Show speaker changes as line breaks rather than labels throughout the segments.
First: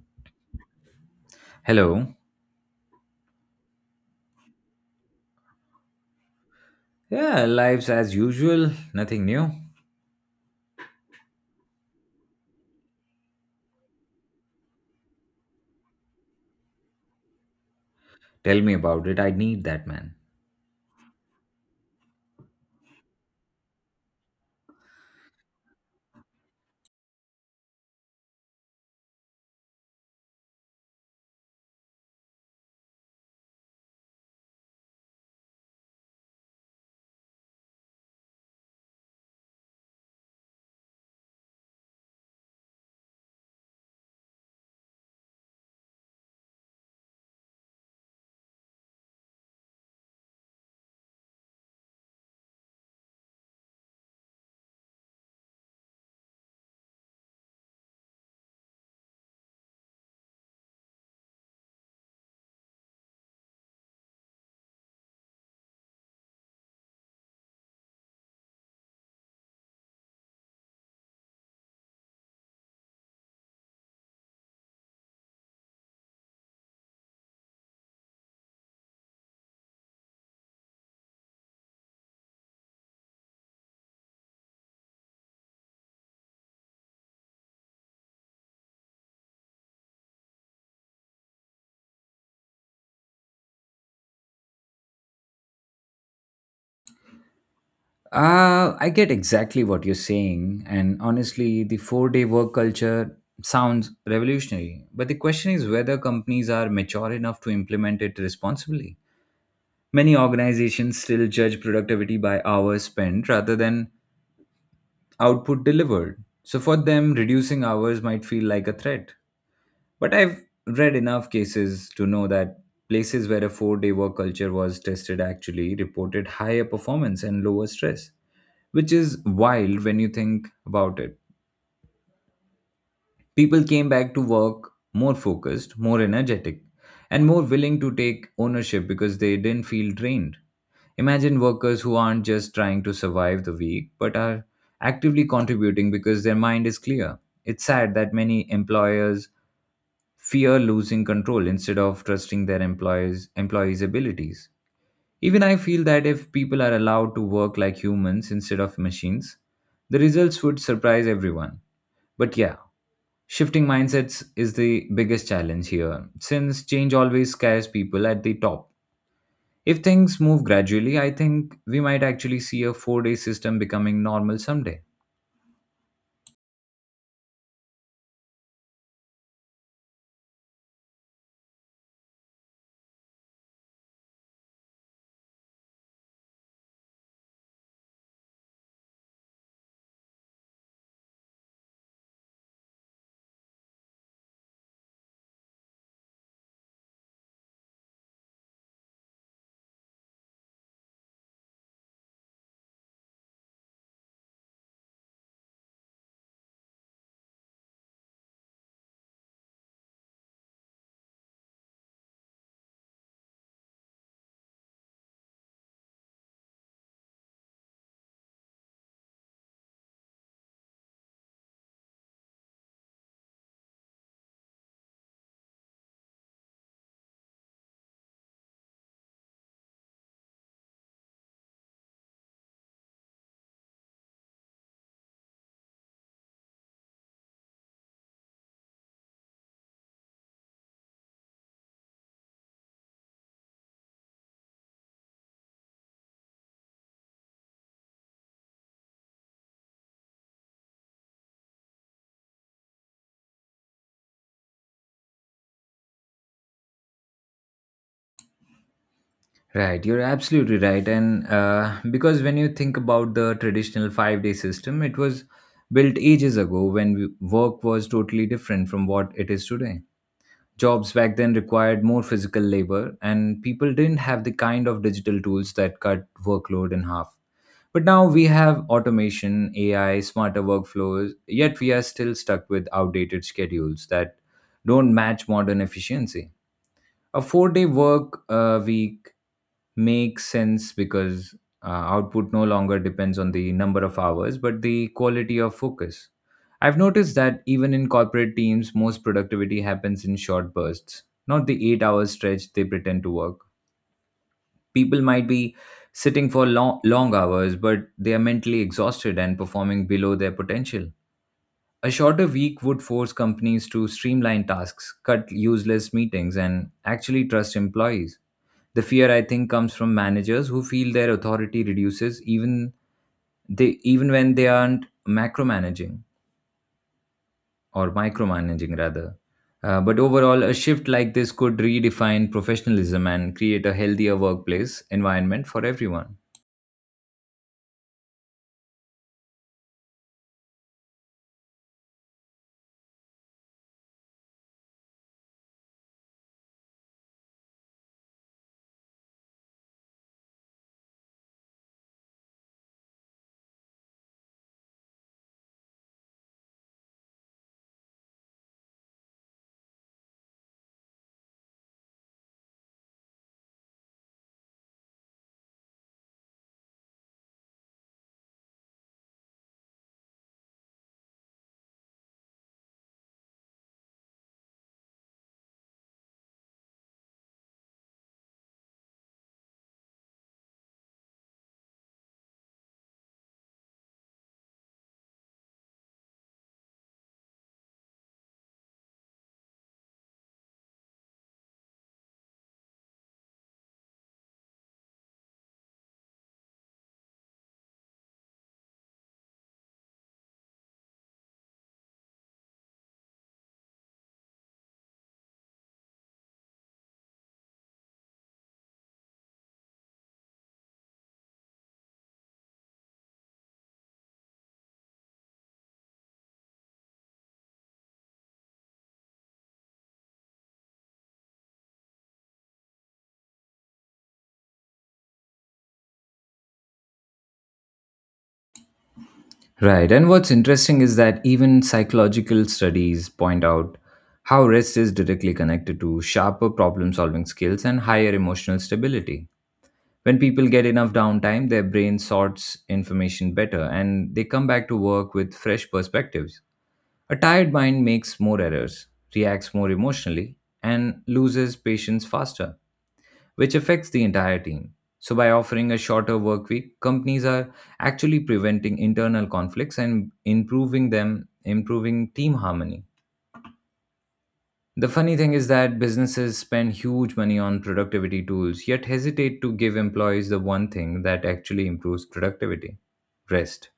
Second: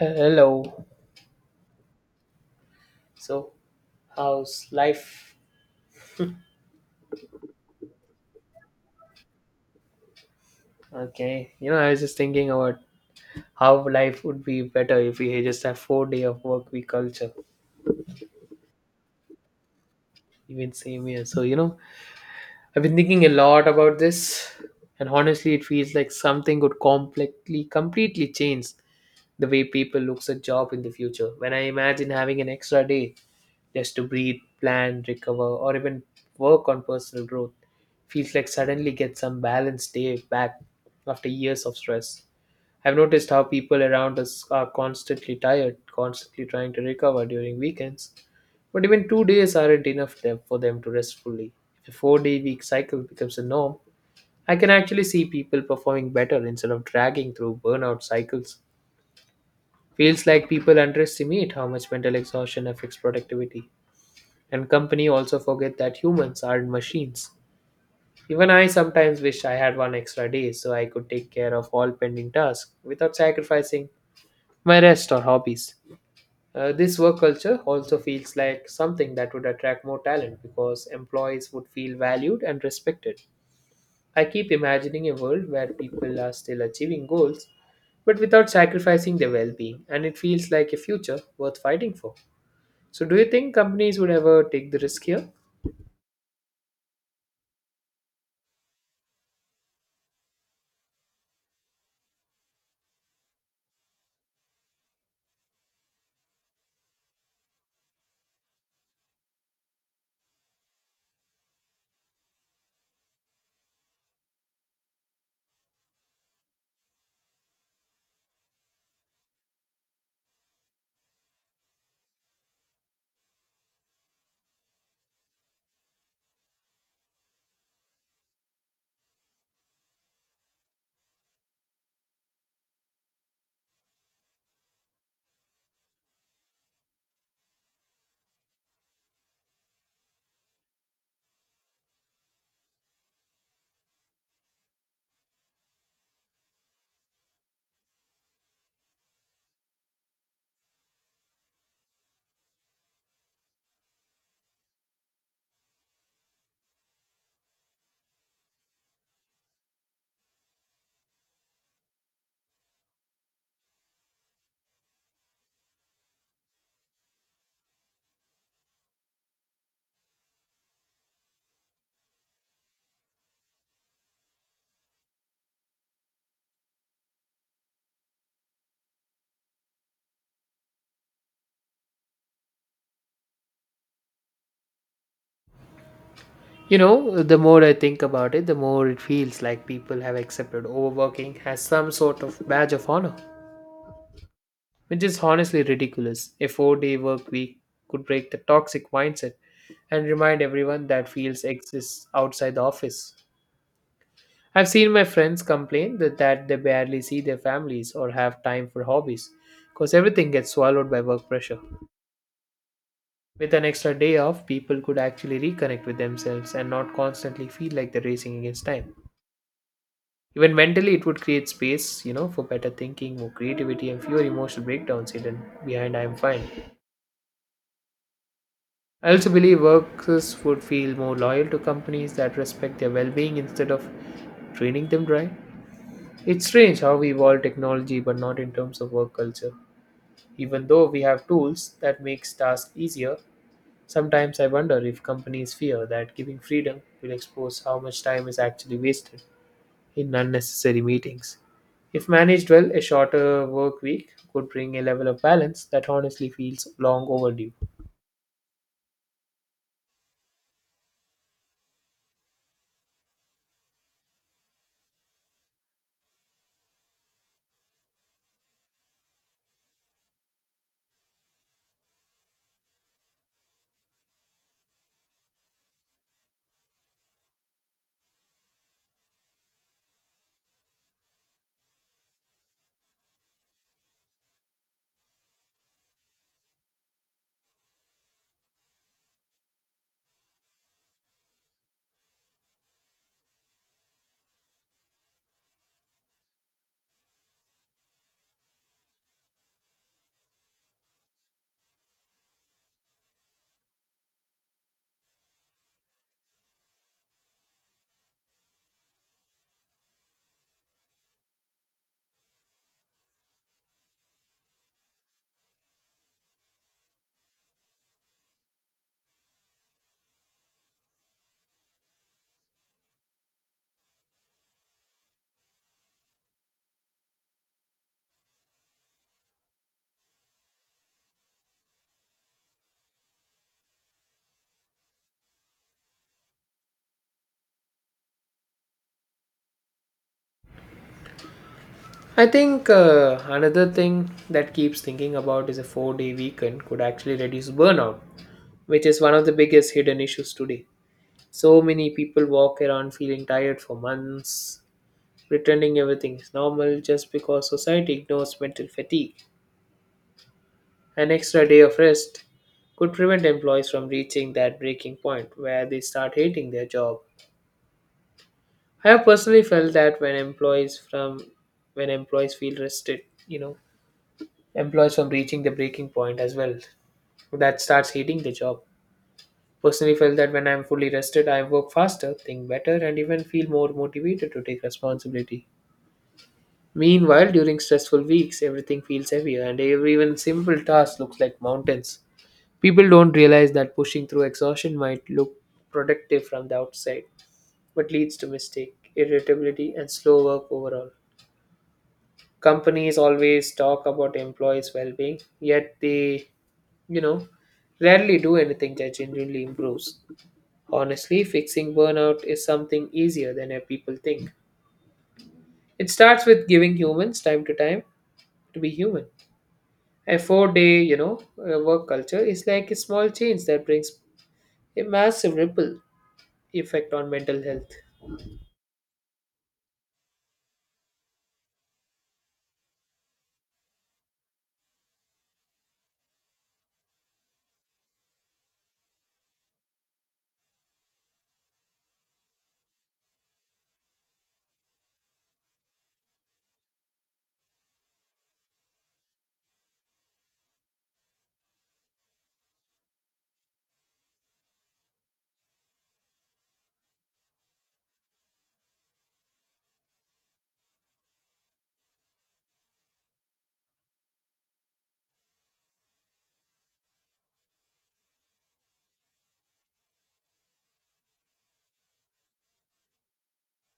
Hello.
Hello.
So, how's life?
Yeah, life's as usual, nothing new.
Okay. I was just thinking about how life would be better if we just have 4 day of work week culture.
Tell me about it. I need that, man.
Even same here. So, I've been thinking a lot about this, and honestly, it feels like something could completely, completely change the way people looks at job in the future. When I imagine having an extra day just to breathe, plan, recover, or even work on personal growth, feels like suddenly get some balance day back after years of stress. I've noticed how people around us are constantly tired, constantly trying to recover during weekends. But even 2 days aren't enough for them to rest fully. If a 4 day week cycle becomes a norm, I can actually see people performing better instead of dragging through burnout cycles. Feels like people underestimate how much mental exhaustion affects productivity. And company also forget that humans aren't machines. Even I sometimes wish I had one extra day so I could take care of all pending tasks without sacrificing my rest or hobbies. This work culture also feels like something that would attract more talent because employees would feel valued and respected. I keep imagining a world where people are still achieving goals but without sacrificing their well being, and it feels like a future worth fighting for. So, do you think companies would ever take the risk here?
I get exactly what you're saying, and honestly, the 4-day work culture sounds revolutionary. But the question is whether companies are mature enough to implement it responsibly. Many organizations still judge productivity by hours spent rather than output delivered. So for them, reducing hours might feel like a threat. But I've read enough cases to know that places where a 4-day work culture was tested actually reported higher performance and lower stress, which is wild when you think about it. People came back to work more focused, more energetic, and more willing to take ownership because they didn't feel drained. Imagine workers who aren't just trying to survive the week but are actively contributing because their mind is clear. It's sad that many employers fear losing control instead of trusting their employees' abilities. Even I feel that if people are allowed to work like humans instead of machines, the results would surprise everyone. But yeah, shifting mindsets is the biggest challenge here, since change always scares people at the top. If things move gradually, I think we might actually see a 4-day system becoming normal someday.
You know, the more I think about it, the more it feels like people have accepted overworking as some sort of badge of honor, which is honestly ridiculous. A 4 day work week could break the toxic mindset and remind everyone that fields exist outside the office. I've seen my friends complain that they barely see their families or have time for hobbies because everything gets swallowed by work pressure. With an extra day off, people could actually reconnect with themselves and not constantly feel like they're racing against time. Even mentally, it would create space, for better thinking, more creativity, and fewer emotional breakdowns hidden behind I'm fine. I also believe workers would feel more loyal to companies that respect their well being instead of draining them dry. It's strange how we evolve technology, but not in terms of work culture. Even though we have tools that makes tasks easier, sometimes I wonder if companies fear that giving freedom will expose how much time is actually wasted in unnecessary meetings. If managed well, a shorter work week could bring a level of balance that honestly feels long overdue.
Right, you're absolutely right. And because when you think about the traditional 5-day system, it was built ages ago when work was totally different from what it is today. Jobs back then required more physical labor, and people didn't have the kind of digital tools that cut workload in half. But now we have automation, AI, smarter workflows, yet we are still stuck with outdated schedules that don't match modern efficiency. A 4-day work week makes sense because output no longer depends on the number of hours, but the quality of focus. I've noticed that even in corporate teams, most productivity happens in short bursts, not the 8-hour stretch they pretend to work. People might be sitting for long, long hours, but they are mentally exhausted and performing below their potential. A shorter week would force companies to streamline tasks, cut useless meetings, and actually trust employees. The fear, I think, comes from managers who feel their authority reduces even when they aren't macromanaging or micromanaging rather. But overall, a shift like this could redefine professionalism and create a healthier workplace environment for everyone.
I think another thing that keeps thinking about is a 4 day weekend could actually reduce burnout, which is one of the biggest hidden issues today. So many people walk around feeling tired for months, pretending everything is normal just because society ignores mental fatigue. An extra day of rest could prevent employees from reaching that breaking point where they start hating their job. I have personally felt that when employees feel rested, you know, employees from reaching the breaking point as well. That starts hating the job. Personally felt that when I'm fully rested, I work faster, think better, and even feel more motivated to take responsibility. Meanwhile, during stressful weeks, everything feels heavier and every even simple task looks like mountains. People don't realize that pushing through exhaustion might look productive from the outside, but leads to mistake, irritability, and slow work overall. Companies always talk about employees' well-being, yet they, you know, rarely do anything that genuinely improves. Honestly, fixing burnout is something easier than people think. It starts with giving humans time to time to be human. A four-day, work culture is like a small change that brings a massive ripple effect on mental health.
Right. And what's interesting is that even psychological studies point out how rest is directly connected to sharper problem solving skills and higher emotional stability. When people get enough downtime, their brain sorts information better and they come back to work with fresh perspectives. A tired mind makes more errors, reacts more emotionally, and loses patience faster, which affects the entire team. So, by offering a shorter work week, companies are actually preventing internal conflicts and improving team harmony. The funny thing is that businesses spend huge money on productivity tools, yet hesitate to give employees the one thing that actually improves productivity: rest.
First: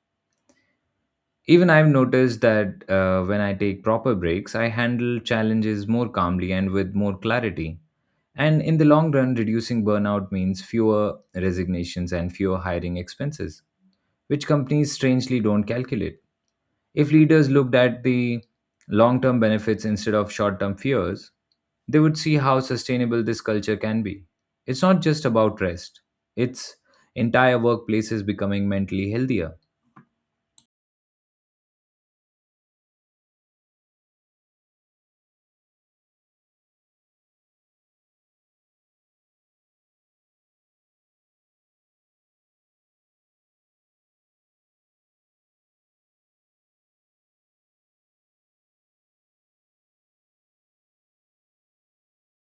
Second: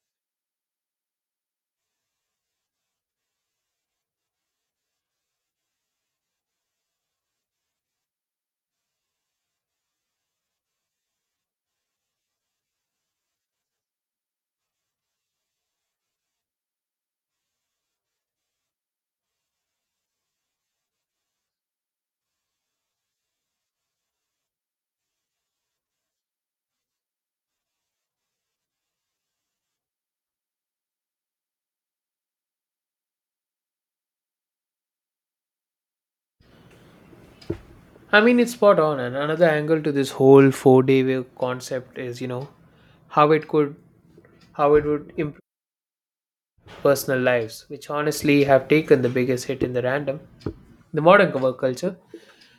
Even I've noticed that when I take proper breaks, I handle challenges more calmly and with more clarity. And in the long run, reducing burnout means fewer resignations and fewer hiring expenses, which companies strangely don't calculate. If leaders looked at the long term benefits instead of short term fears, they would see how sustainable this culture can be. It's not just about rest, it's entire workplaces becoming mentally healthier.
I mean, it's spot on. And another angle to this whole four-day week concept is, how it could, how it would improve personal lives, which honestly have taken the biggest hit in the random. The modern work culture,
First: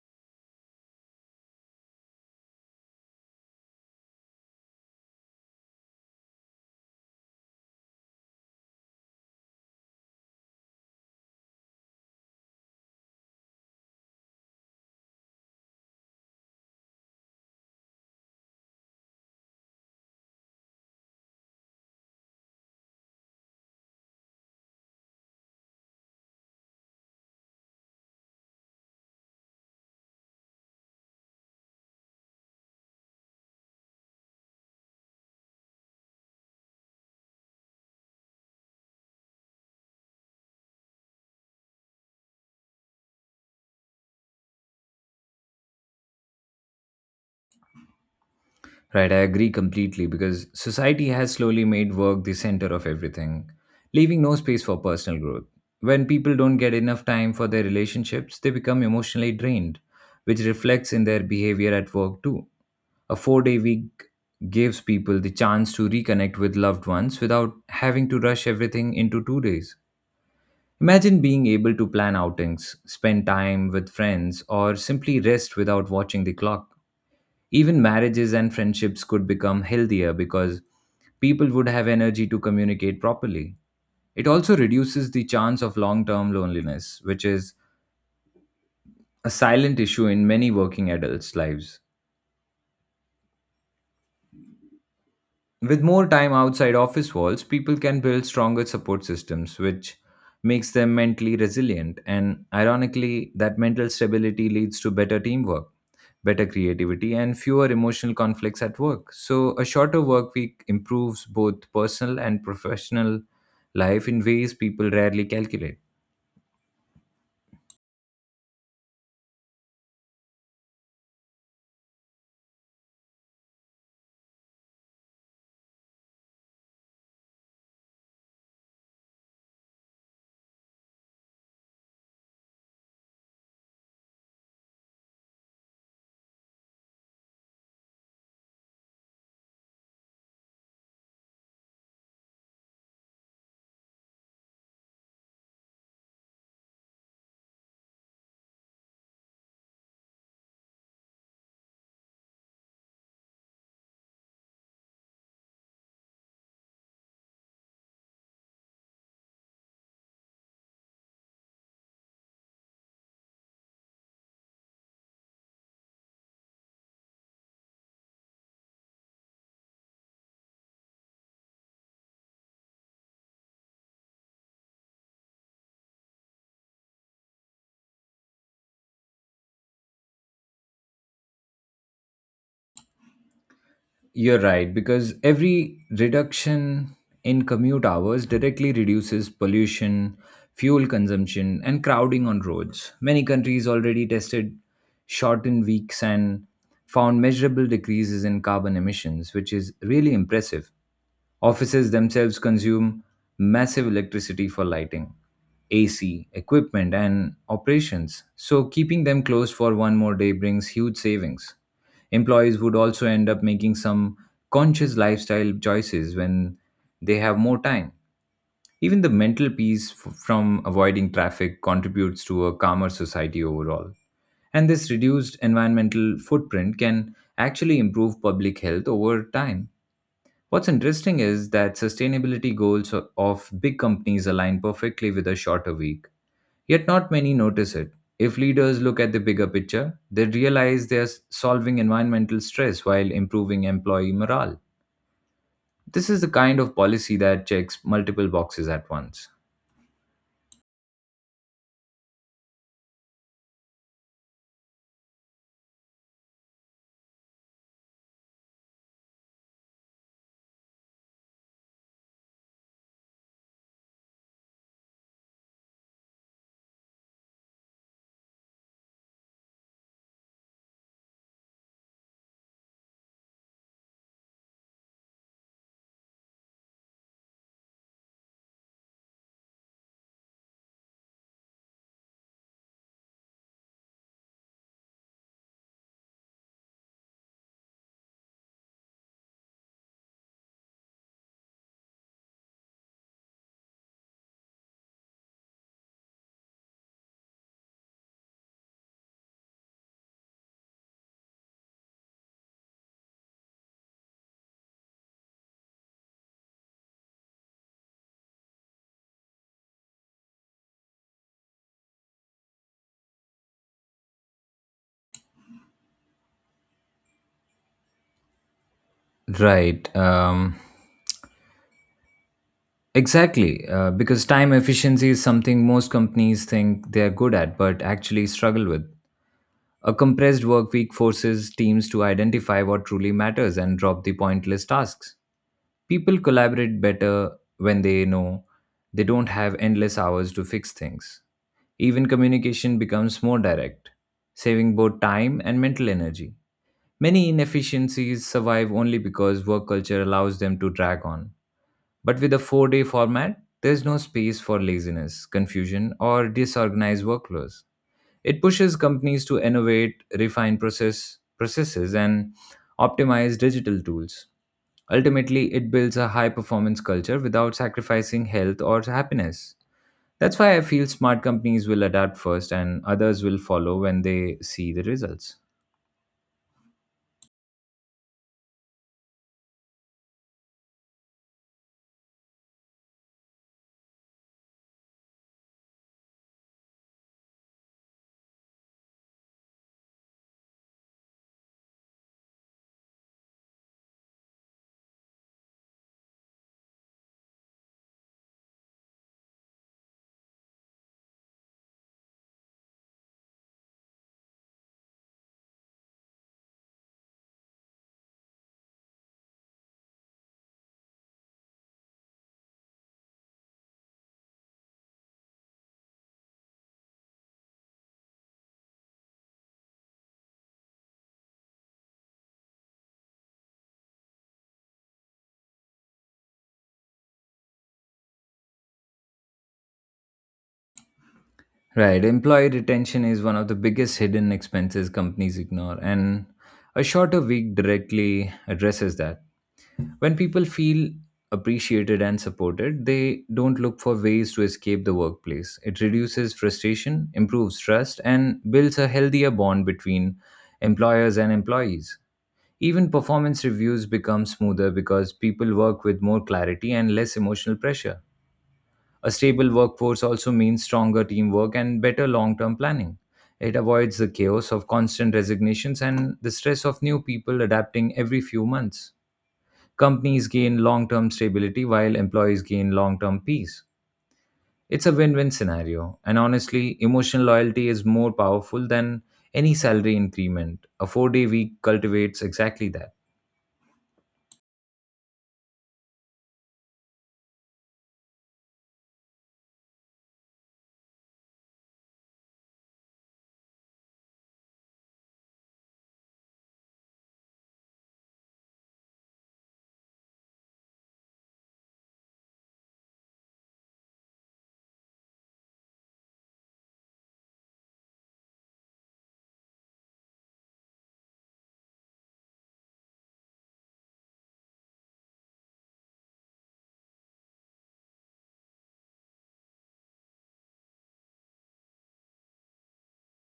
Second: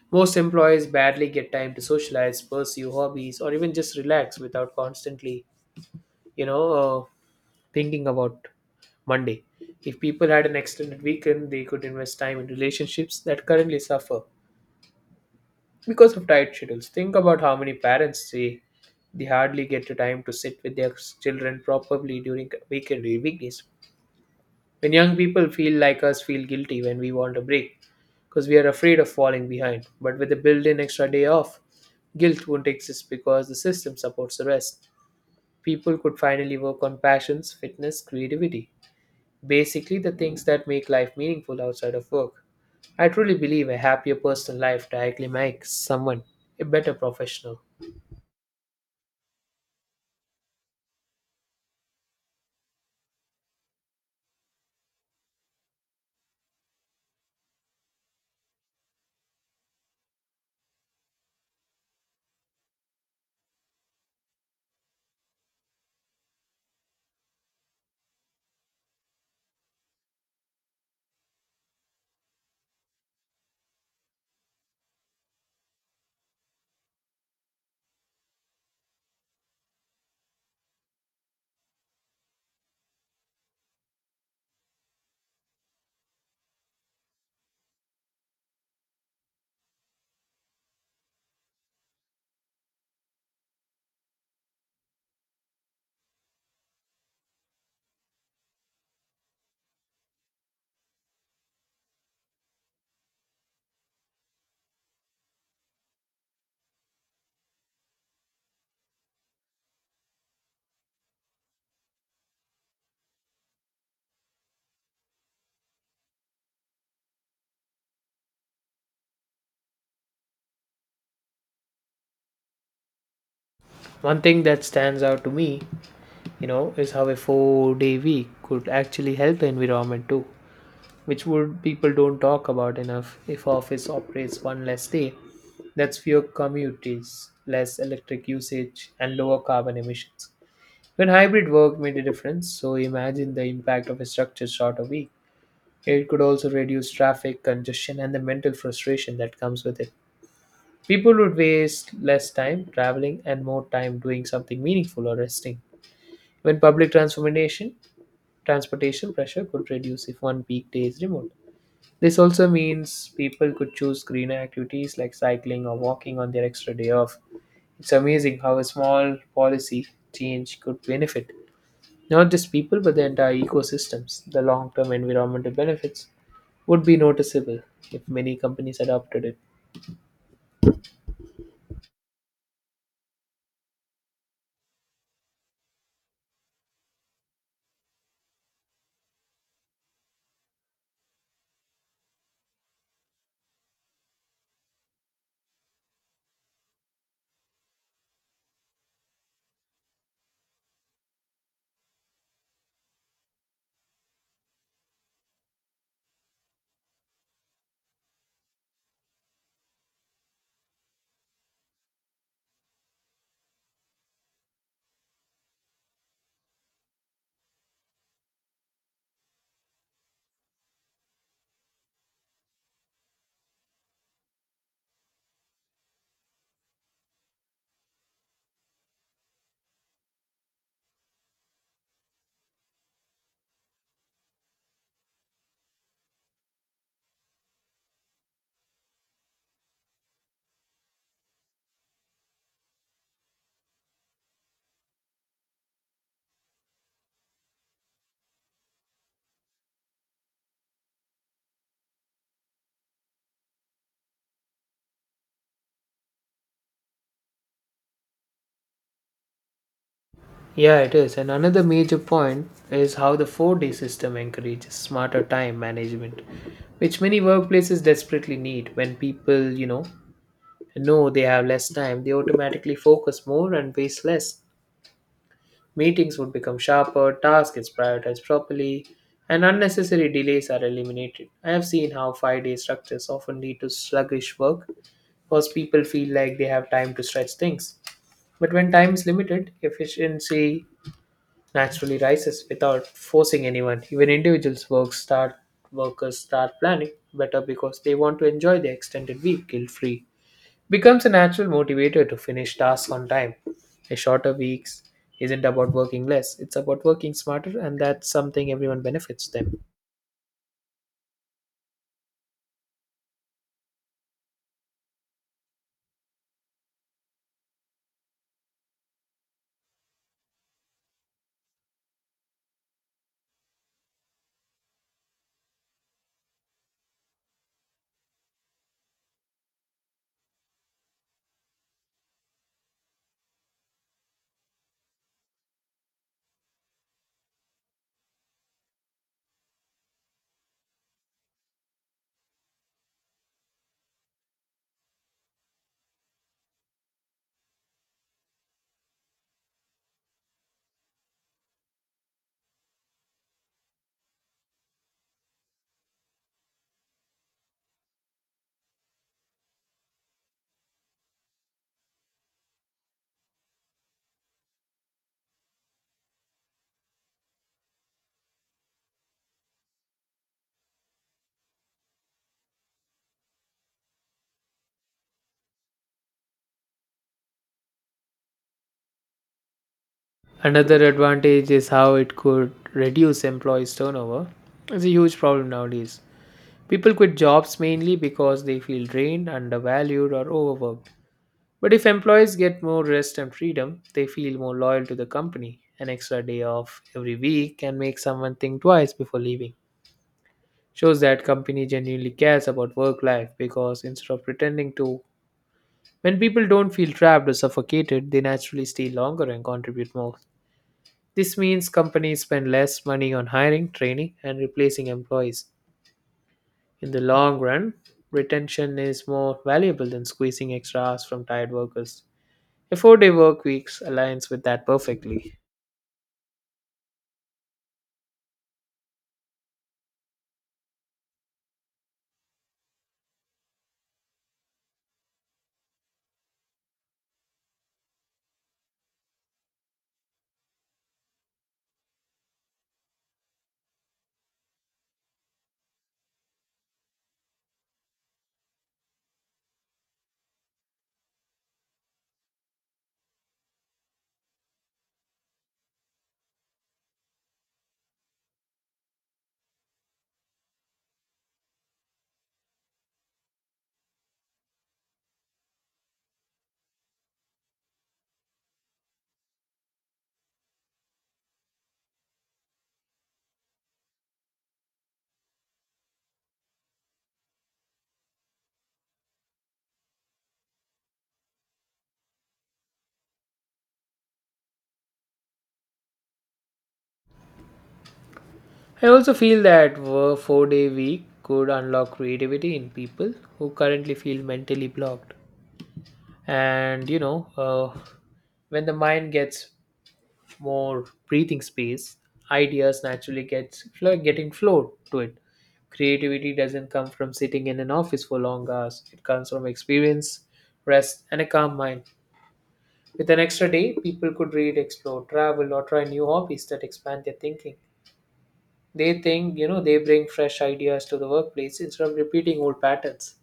most employees barely get time to socialize, pursue hobbies, or even just relax without constantly, you know, uh, thinking about Monday. If people had an extended weekend, they could invest time in relationships that currently suffer because of tight schedules. Think about how many parents say they hardly get the time to sit with their children properly during weekend weekdays. When young people feel like us feel guilty when we want a break because we are afraid of falling behind. But with a built-in extra day off, guilt won't exist because the system supports the rest. People could finally work on passions, fitness, creativity. Basically, the things that make life meaningful outside of work. I truly believe a happier personal life directly makes someone a better professional.
Right, I agree completely because society has slowly made work the center of everything, leaving no space for personal growth. When people don't get enough time for their relationships, they become emotionally drained, which reflects in their behavior at work too. A 4-day week gives people the chance to reconnect with loved ones without having to rush everything into 2 days. Imagine being able to plan outings, spend time with friends, or simply rest without watching the clock. Even marriages and friendships could become healthier because people would have energy to communicate properly. It also reduces the chance of long term loneliness, which is a silent issue in many working adults' lives. With more time outside office walls, people can build stronger support systems, which makes them mentally resilient. And ironically, that mental stability leads to better teamwork, better creativity, and fewer emotional conflicts at work. So, a shorter work week improves both personal and professional life in ways people rarely calculate.
One thing that stands out to me, is how a 4 day week could actually help the environment too, which would people don't talk about enough. If office operates one less day, that's fewer commutes, less electric usage, and lower carbon emissions. When hybrid work made a difference, so imagine the impact of a structured shorter week. It could also reduce traffic, congestion, and the mental frustration that comes with it. People would waste less time traveling and more time doing something meaningful or resting. When transportation pressure could reduce if one peak day is removed. This also means people could choose greener activities like cycling or walking on their extra day off. It's amazing how a small policy change could benefit not just people but the entire ecosystems. The long term environmental benefits would be noticeable if many companies adopted it.
You're right, because every reduction in commute hours directly reduces pollution, fuel consumption, and crowding on roads. Many countries already tested shortened weeks and found measurable decreases in carbon emissions, which is really impressive. Offices themselves consume massive electricity for lighting, AC, equipment, and operations, so keeping them closed for one more day brings huge savings. Employees would also end up making some conscious lifestyle choices when they have more time. Even the mental peace from avoiding traffic contributes to a calmer society overall. And this reduced environmental footprint can actually improve public health over time. What's interesting is that sustainability goals of big companies align perfectly with a shorter week. Yet, not many notice it. If leaders look at the bigger picture, they realize they are solving environmental stress while improving employee morale. This is the kind of policy that checks multiple boxes at once.
Yeah, it is. And another major point is how the 4 day system encourages smarter time management, which many workplaces desperately need. When people, know they have less time, they automatically focus more and waste less. Meetings would become sharper, tasks is prioritized properly, and unnecessary delays are eliminated. I have seen how 5 day structures often lead to sluggish work because people feel like they have time to stretch things. But when time is limited, efficiency naturally rises without forcing anyone. Even individuals work start workers start planning better because they want to enjoy their extended week guilt free. Becomes a natural motivator to finish tasks on time. A shorter weeks isn't about working less, it's about working smarter and that's something everyone benefits them.
Right. Exactly. Because time efficiency is something most companies think they're good at, but actually struggle with. A compressed work week forces teams to identify what truly matters and drop the pointless tasks. People collaborate better when they know they don't have endless hours to fix things. Even communication becomes more direct, saving both time and mental energy. Many inefficiencies survive only because work culture allows them to drag on. But with a 4-day format, there's no space for laziness, confusion, or disorganized workflows. It pushes companies to innovate, refine processes, and optimize digital tools. Ultimately, it builds a high performance culture without sacrificing health or happiness. That's why I feel smart companies will adapt first and others will follow when they see the results.
Another advantage is how it could reduce employees' turnover. It's a huge problem nowadays. People quit jobs mainly because they feel drained, undervalued, or overworked. But if employees get more rest and freedom, they feel more loyal to the company. An extra day off every week can make someone think twice before leaving. Shows that company genuinely cares about work life because instead of pretending to, when people don't feel trapped or suffocated, they naturally stay longer and contribute more. This means companies spend less money on hiring, training, and replacing employees. In the long run, retention is more valuable than squeezing extra hours from tired workers. A 4 day work week aligns with that perfectly.
Right. Employee retention is one of the biggest hidden expenses companies ignore, and a shorter week directly addresses that. When people feel appreciated and supported, they don't look for ways to escape the workplace. It reduces frustration, improves trust, and builds a healthier bond between employers and employees. Even performance reviews become smoother because people work with more clarity and less emotional pressure. A stable workforce also means stronger teamwork and better long term planning. It avoids the chaos of constant resignations and the stress of new people adapting every few months. Companies gain long term stability while employees gain long term peace. It's a win win scenario, and honestly, emotional loyalty is more powerful than any salary increment. A 4-day week cultivates exactly that.
I also feel that a 4 day week could unlock creativity in people who currently feel mentally blocked. And when the mind gets more breathing space, ideas naturally gets flow, getting flow to it. Creativity doesn't come from sitting in an office for long hours. It comes from experience, rest, and a calm mind. With an extra day, people could read, explore, travel, or try new hobbies that expand their thinking. They think, they bring fresh ideas to the workplace instead of repeating old patterns.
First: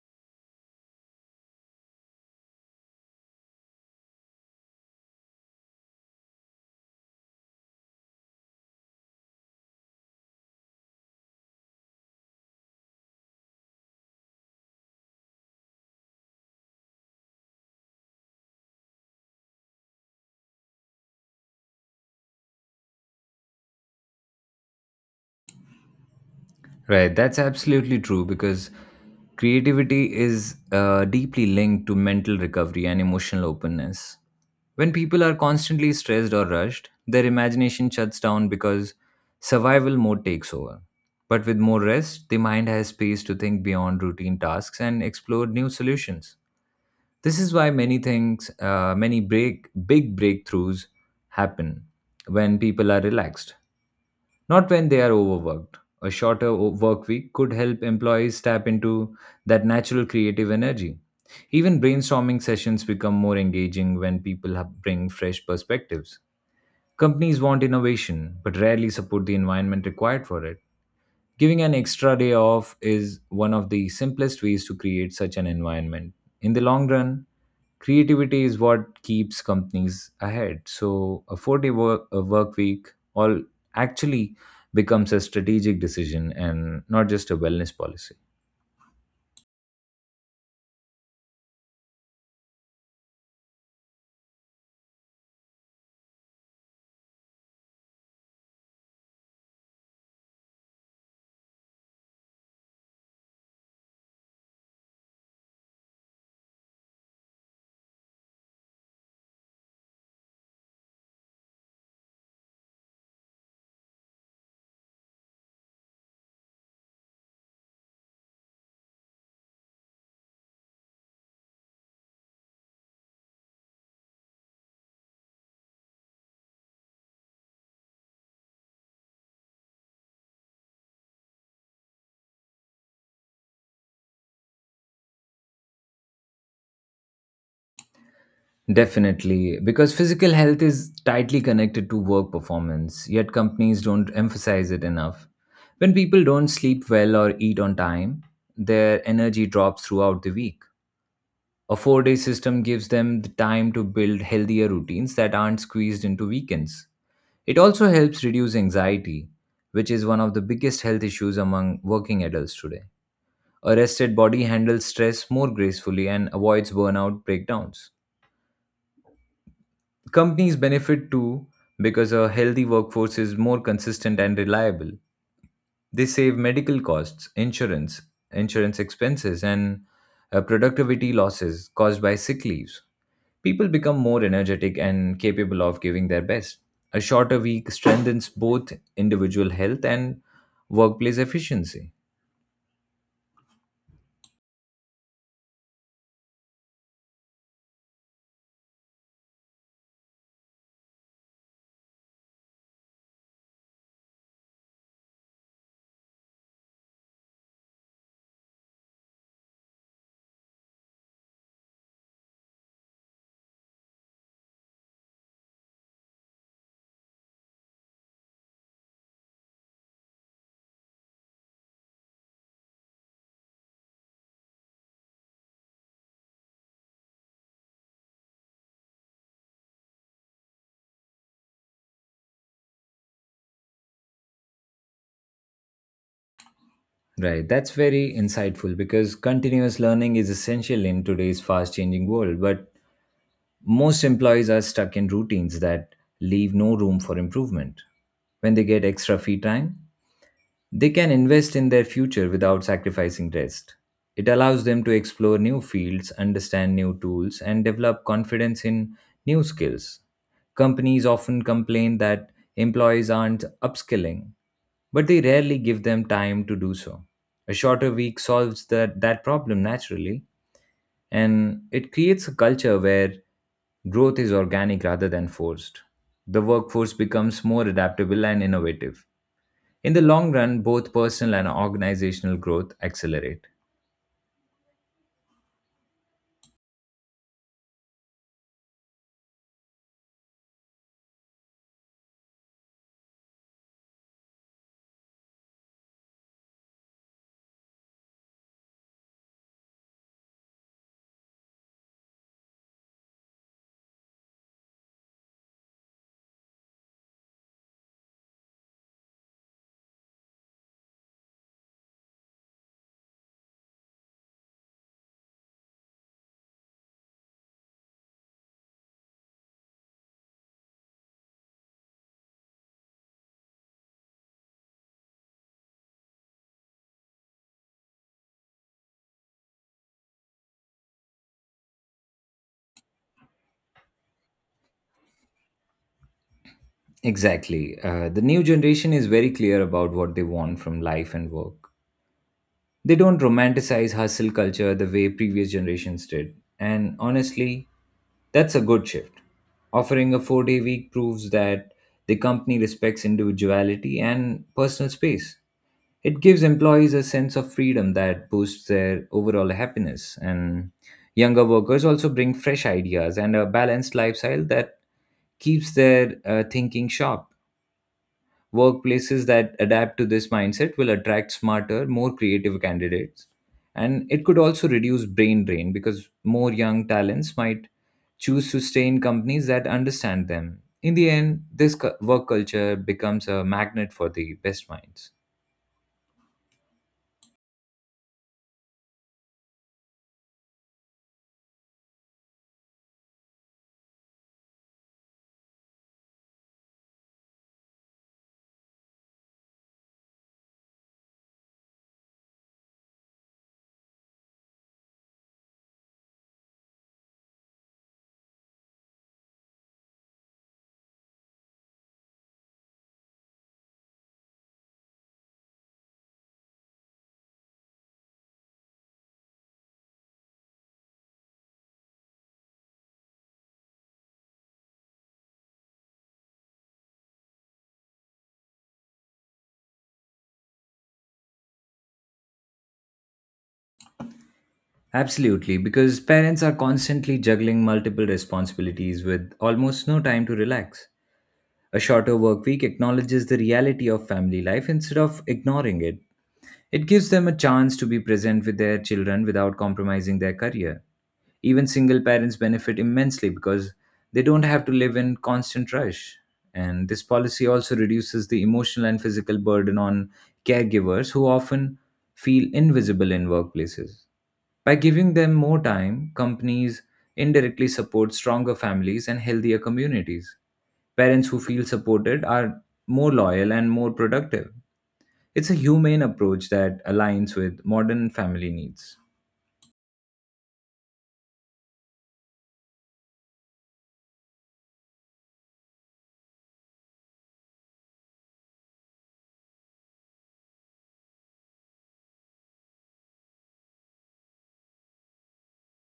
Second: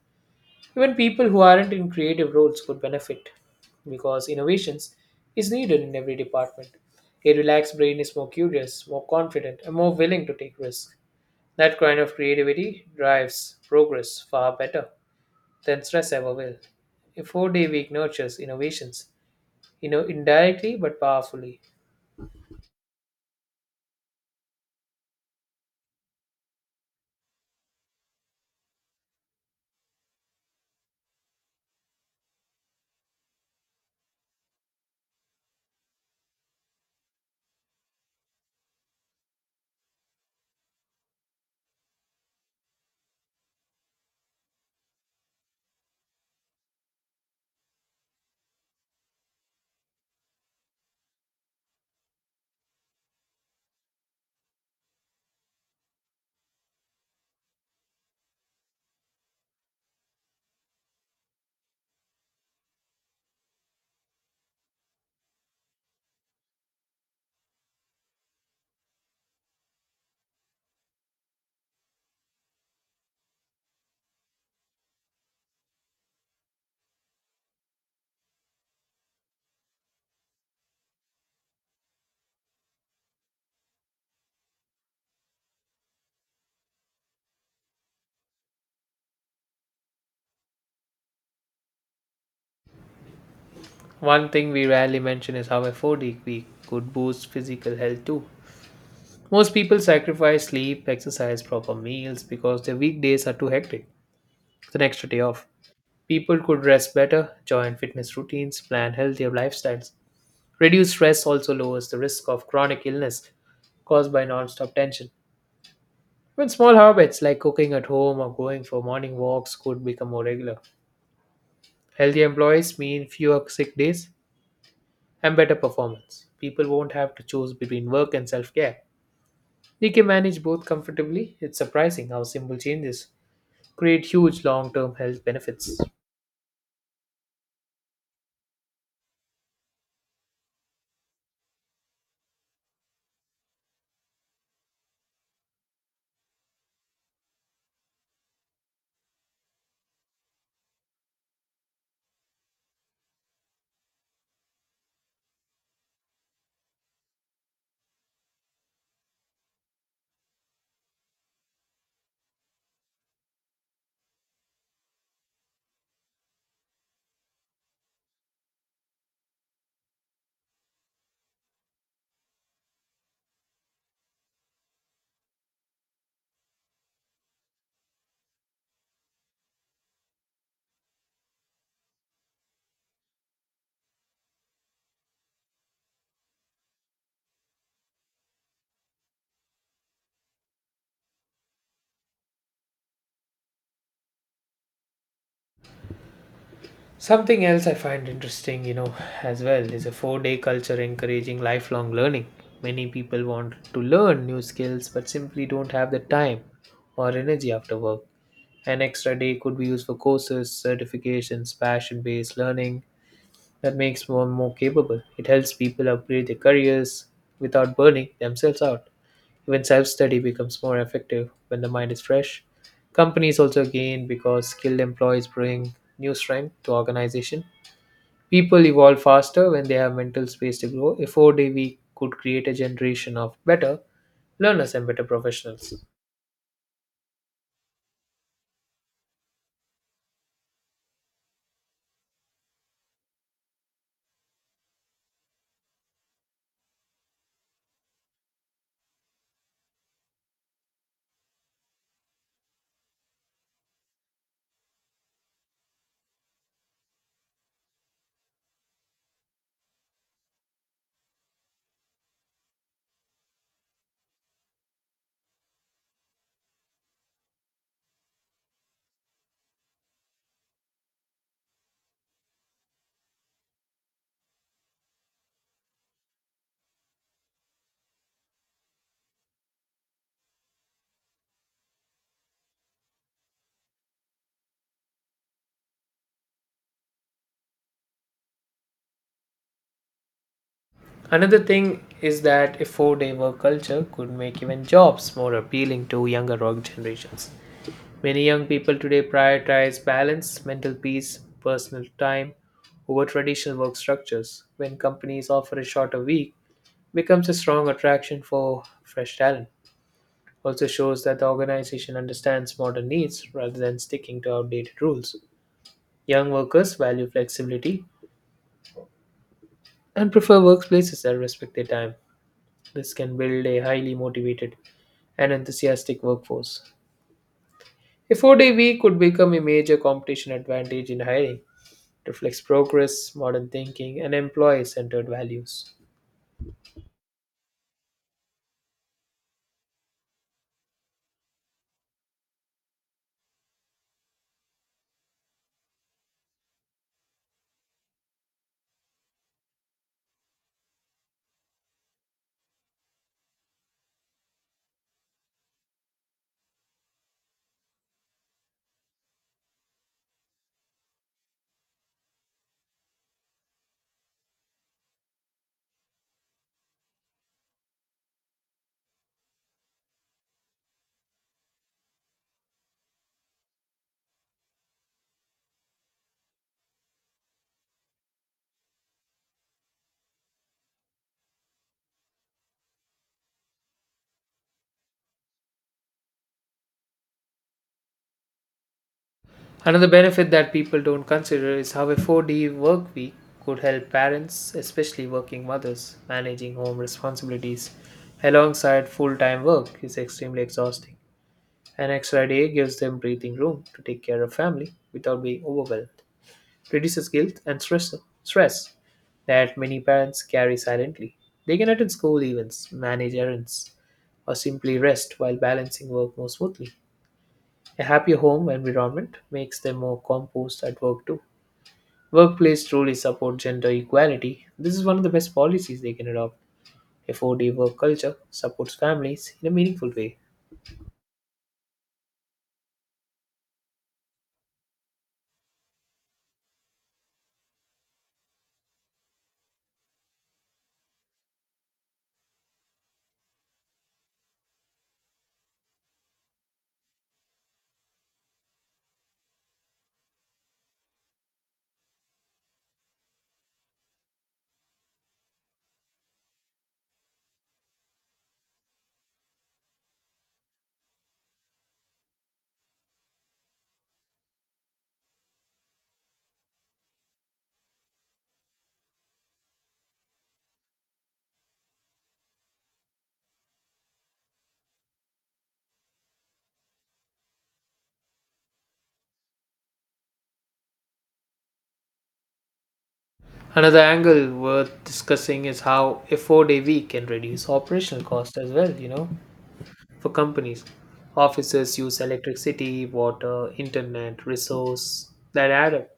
Even people who aren't in creative roles could benefit because innovations is needed in every department. A relaxed brain is more curious, more confident, and more willing to take risks. That kind of creativity drives progress far better than stress ever will. A 4 day week nurtures innovations, indirectly but powerfully.
Right, that's absolutely true because creativity is deeply linked to mental recovery and emotional openness. When people are constantly stressed or rushed, their imagination shuts down because survival mode takes over. But with more rest, the mind has space to think beyond routine tasks and explore new solutions. This is why many things, many break, big breakthroughs happen when people are relaxed, not when they are overworked. A shorter work week could help employees tap into that natural creative energy. Even brainstorming sessions become more engaging when people bring fresh perspectives. Companies want innovation, but rarely support the environment required for it. Giving an extra day off is one of the simplest ways to create such an environment. In the long run, creativity is what keeps companies ahead. So, a work week all actually becomes a strategic decision and not just a wellness policy.
One thing we rarely mention is how a 4 day week could boost physical health too. Most people sacrifice sleep, exercise, proper meals because their weekdays are too hectic. With an extra day off. People could rest better, join fitness routines, plan healthier lifestyles. Reduced stress also lowers the risk of chronic illness caused by non-stop tension. Even small habits like cooking at home or going for morning walks could become more regular. Healthy employees mean fewer sick days and better performance. People won't have to choose between work and self care. They can manage both comfortably. It's surprising how simple changes create huge long-term health benefits.
Definitely, because physical health is tightly connected to work performance, yet companies don't emphasize it enough. When people don't sleep well or eat on time, their energy drops throughout the week. A 4-day system gives them the time to build healthier routines that aren't squeezed into weekends. It also helps reduce anxiety, which is one of the biggest health issues among working adults today. A rested body handles stress more gracefully and avoids burnout breakdowns. Companies benefit too because a healthy workforce is more consistent and reliable. They save medical costs, insurance expenses, and productivity losses caused by sick leaves. People become more energetic and capable of giving their best. A shorter week strengthens both individual health and workplace efficiency.
Something else I find interesting, as well is a four-day culture encouraging lifelong learning. Many people want to learn new skills but simply don't have the time or energy after work. An extra day could be used for courses, certifications, passion-based learning that makes one more capable. It helps people upgrade their careers without burning themselves out. Even self study becomes more effective when the mind is fresh. Companies also gain because skilled employees bring new strength to organization. People evolve faster when they have mental space to grow. A 4 day week could create a generation of better learners and better professionals.
Right, that's very insightful because continuous learning is essential in today's fast changing world, but most employees are stuck in routines that leave no room for improvement. When they get extra free time, they can invest in their future without sacrificing rest. It allows them to explore new fields, understand new tools, and develop confidence in new skills. Companies often complain that employees aren't upskilling, but they rarely give them time to do so. A shorter week solves that problem naturally, and it creates a culture where growth is organic rather than forced. The workforce becomes more adaptable and innovative. In the long run, both personal and organizational growth accelerate.
Another thing is that a 4 day work culture could make even jobs more appealing to younger org generations. Many young people today prioritize balance, mental peace, personal time over traditional work structures. When companies offer a shorter week, it becomes a strong attraction for fresh talent. Also shows that the organization understands modern needs rather than sticking to outdated rules. Young workers value flexibility and prefer workplaces that respect their time. This can build a highly motivated and enthusiastic workforce. A 4 day week could become a major competition advantage in hiring reflects progress, modern thinking, and employee centered values.
Exactly. The new generation is very clear about what they want from life and work. They don't romanticize hustle culture the way previous generations did. And honestly, that's a good shift. Offering a 4-day week proves that the company respects individuality and personal space. It gives employees a sense of freedom that boosts their overall happiness. And younger workers also bring fresh ideas and a balanced lifestyle that keeps their thinking sharp. Workplaces that adapt to this mindset will attract smarter, more creative candidates. And it could also reduce brain drain because more young talents might choose to stay in companies that understand them. In the end, work culture becomes a magnet for the best minds.
Another benefit that people don't consider is how a 4D work week could help parents, especially working mothers, managing home responsibilities alongside full time work is extremely exhausting. An extra day gives them breathing room to take care of family without being overwhelmed, reduces guilt and stress, stress that many parents carry silently. They can attend school events, manage errands, or simply rest while balancing work more smoothly. A happier home environment makes them more composed at work too. Workplace truly support gender equality. This is one of the best policies they can adopt. A four-day work culture supports families in a meaningful way.
Absolutely, because parents are constantly juggling multiple responsibilities with almost no time to relax. A shorter work week acknowledges the reality of family life instead of ignoring it. It gives them a chance to be present with their children without compromising their career. Even single parents benefit immensely because they don't have to live in constant rush. And this policy also reduces the emotional and physical burden on caregivers who often feel invisible in workplaces. By giving them more time, companies indirectly support stronger families and healthier communities. Parents who feel supported are more loyal and more productive. It's a humane approach that aligns with modern family needs.
Another angle worth discussing is how a four-day week can reduce operational cost as well, For companies, offices use electricity, water, internet, resource that add up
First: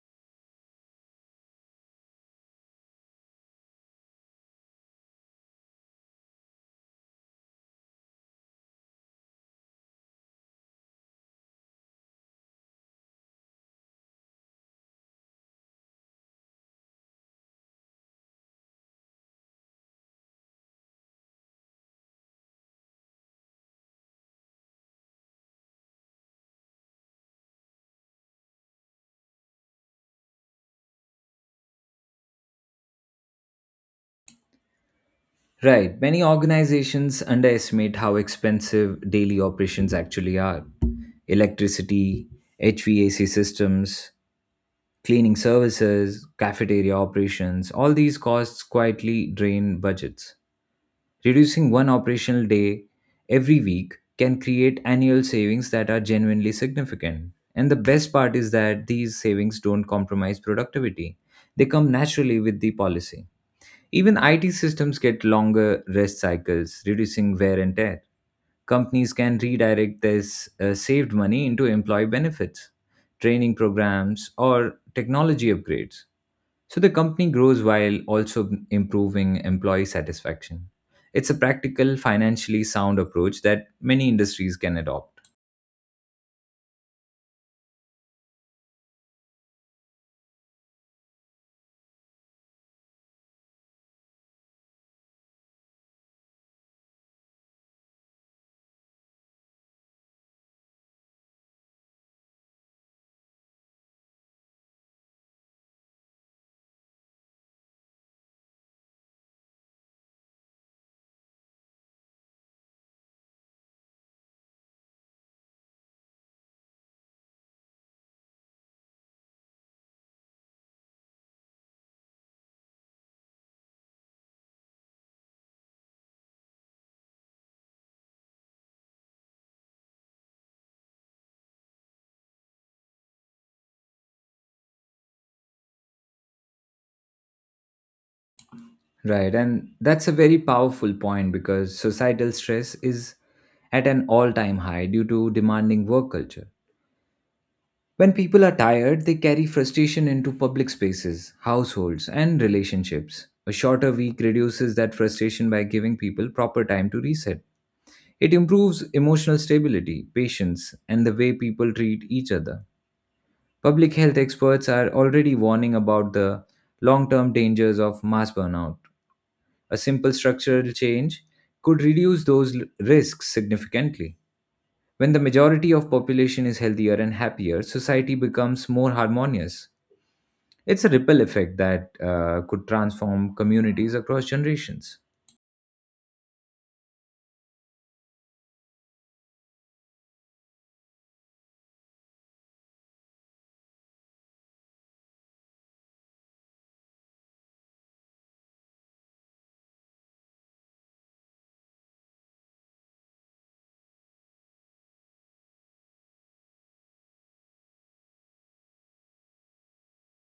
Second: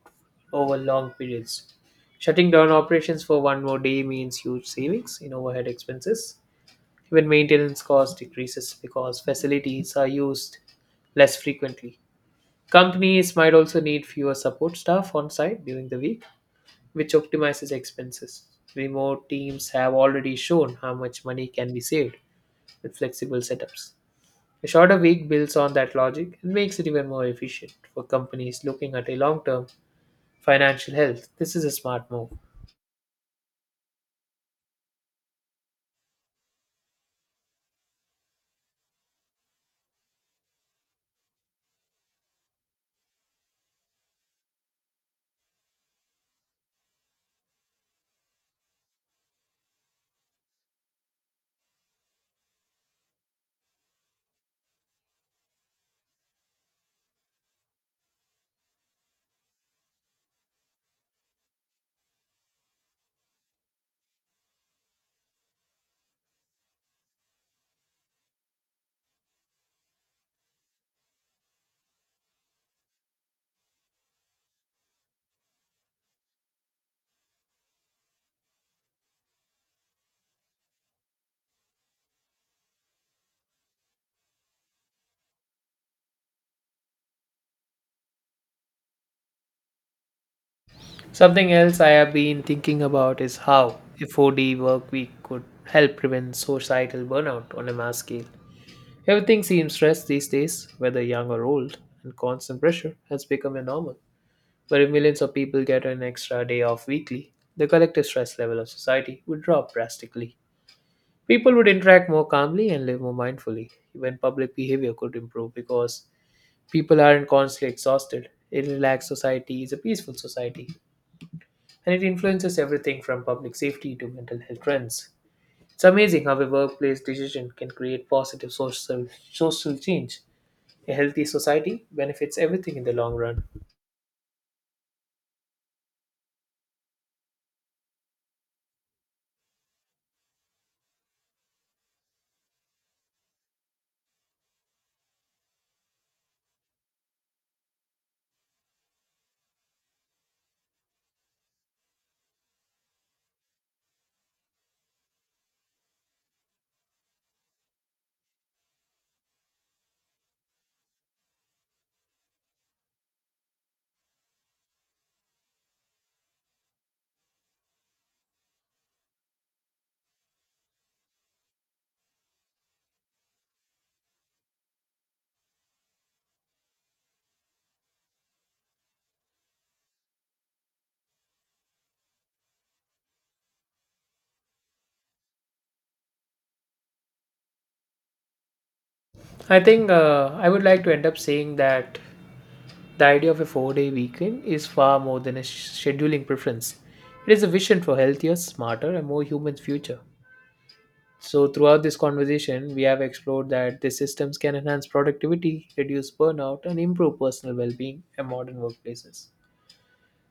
over long periods. Shutting down operations for one more day means huge savings in overhead expenses. Even maintenance cost decreases because facilities are used less frequently. Companies might also need fewer support staff on site during the week, which optimizes expenses. Remote teams have already shown how much money can be saved with flexible setups. A shorter week builds on that logic and makes it even more efficient for companies looking at a long term financial health. This is a smart move.
Right, many organizations underestimate how expensive daily operations actually are. Electricity, HVAC systems, cleaning services, cafeteria operations, all these costs quietly drain budgets. Reducing one operational day every week can create annual savings that are genuinely significant. And the best part is that these savings don't compromise productivity, they come naturally with the policy. Even IT systems get longer rest cycles, reducing wear and tear. Companies can redirect this saved money into employee benefits, training programs, or technology upgrades. So the company grows while also improving employee satisfaction. It's a practical, financially sound approach that many industries can adopt.
Something else I have been thinking about is how a 4D work week could help prevent societal burnout on a mass scale. Everything seems stressed these days, whether young or old, and constant pressure has become a normal. But if millions of people get an extra day off weekly, the collective stress level of society would drop drastically. People would interact more calmly and live more mindfully. Even public behavior could improve because people aren't constantly exhausted. A relaxed society is a peaceful society, and it influences everything from public safety to mental health trends. It's amazing how a workplace decision can create positive social, social change. A healthy society benefits everything in the long run.
Right, and that's a very powerful point because societal stress is at an all time high due to demanding work culture. When people are tired, they carry frustration into public spaces, households, and relationships. A shorter week reduces that frustration by giving people proper time to reset. It improves emotional stability, patience, and the way people treat each other. Public health experts are already warning about the long term dangers of mass burnout. A simple structural change could reduce risks significantly. When the majority of population is healthier and happier, society becomes more harmonious. It's a ripple effect that could transform communities across generations.
I think I would like to end up saying that the idea of a 4 day weekend is far more than a scheduling preference. It is a vision for healthier, smarter, and more human future. So, throughout this conversation, we have explored that these systems can enhance productivity, reduce burnout, and improve personal well being in modern workplaces.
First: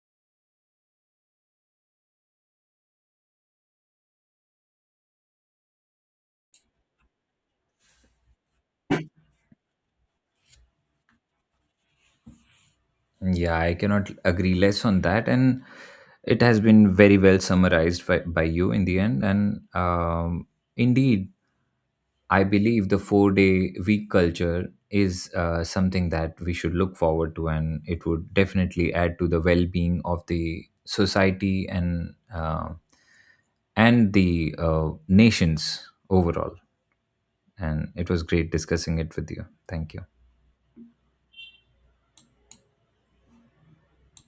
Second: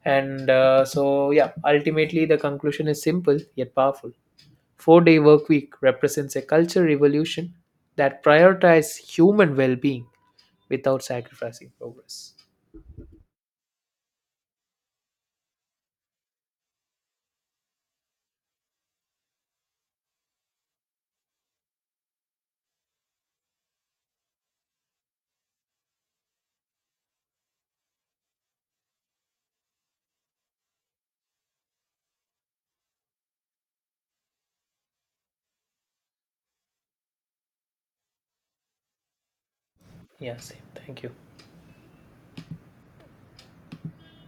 And so, yeah, ultimately, the conclusion is simple yet powerful. 4 day work week represents a culture revolution that prioritizes human well being without sacrificing progress.
Yeah, I cannot agree less on that. And it has been very well summarized by you in the end. And indeed, I believe the 4-day week culture is something that we should look forward to, and it would definitely add to the well being of the society and the nations overall. And it was great discussing it with you. Thank you.
Yeah, same. Thank you.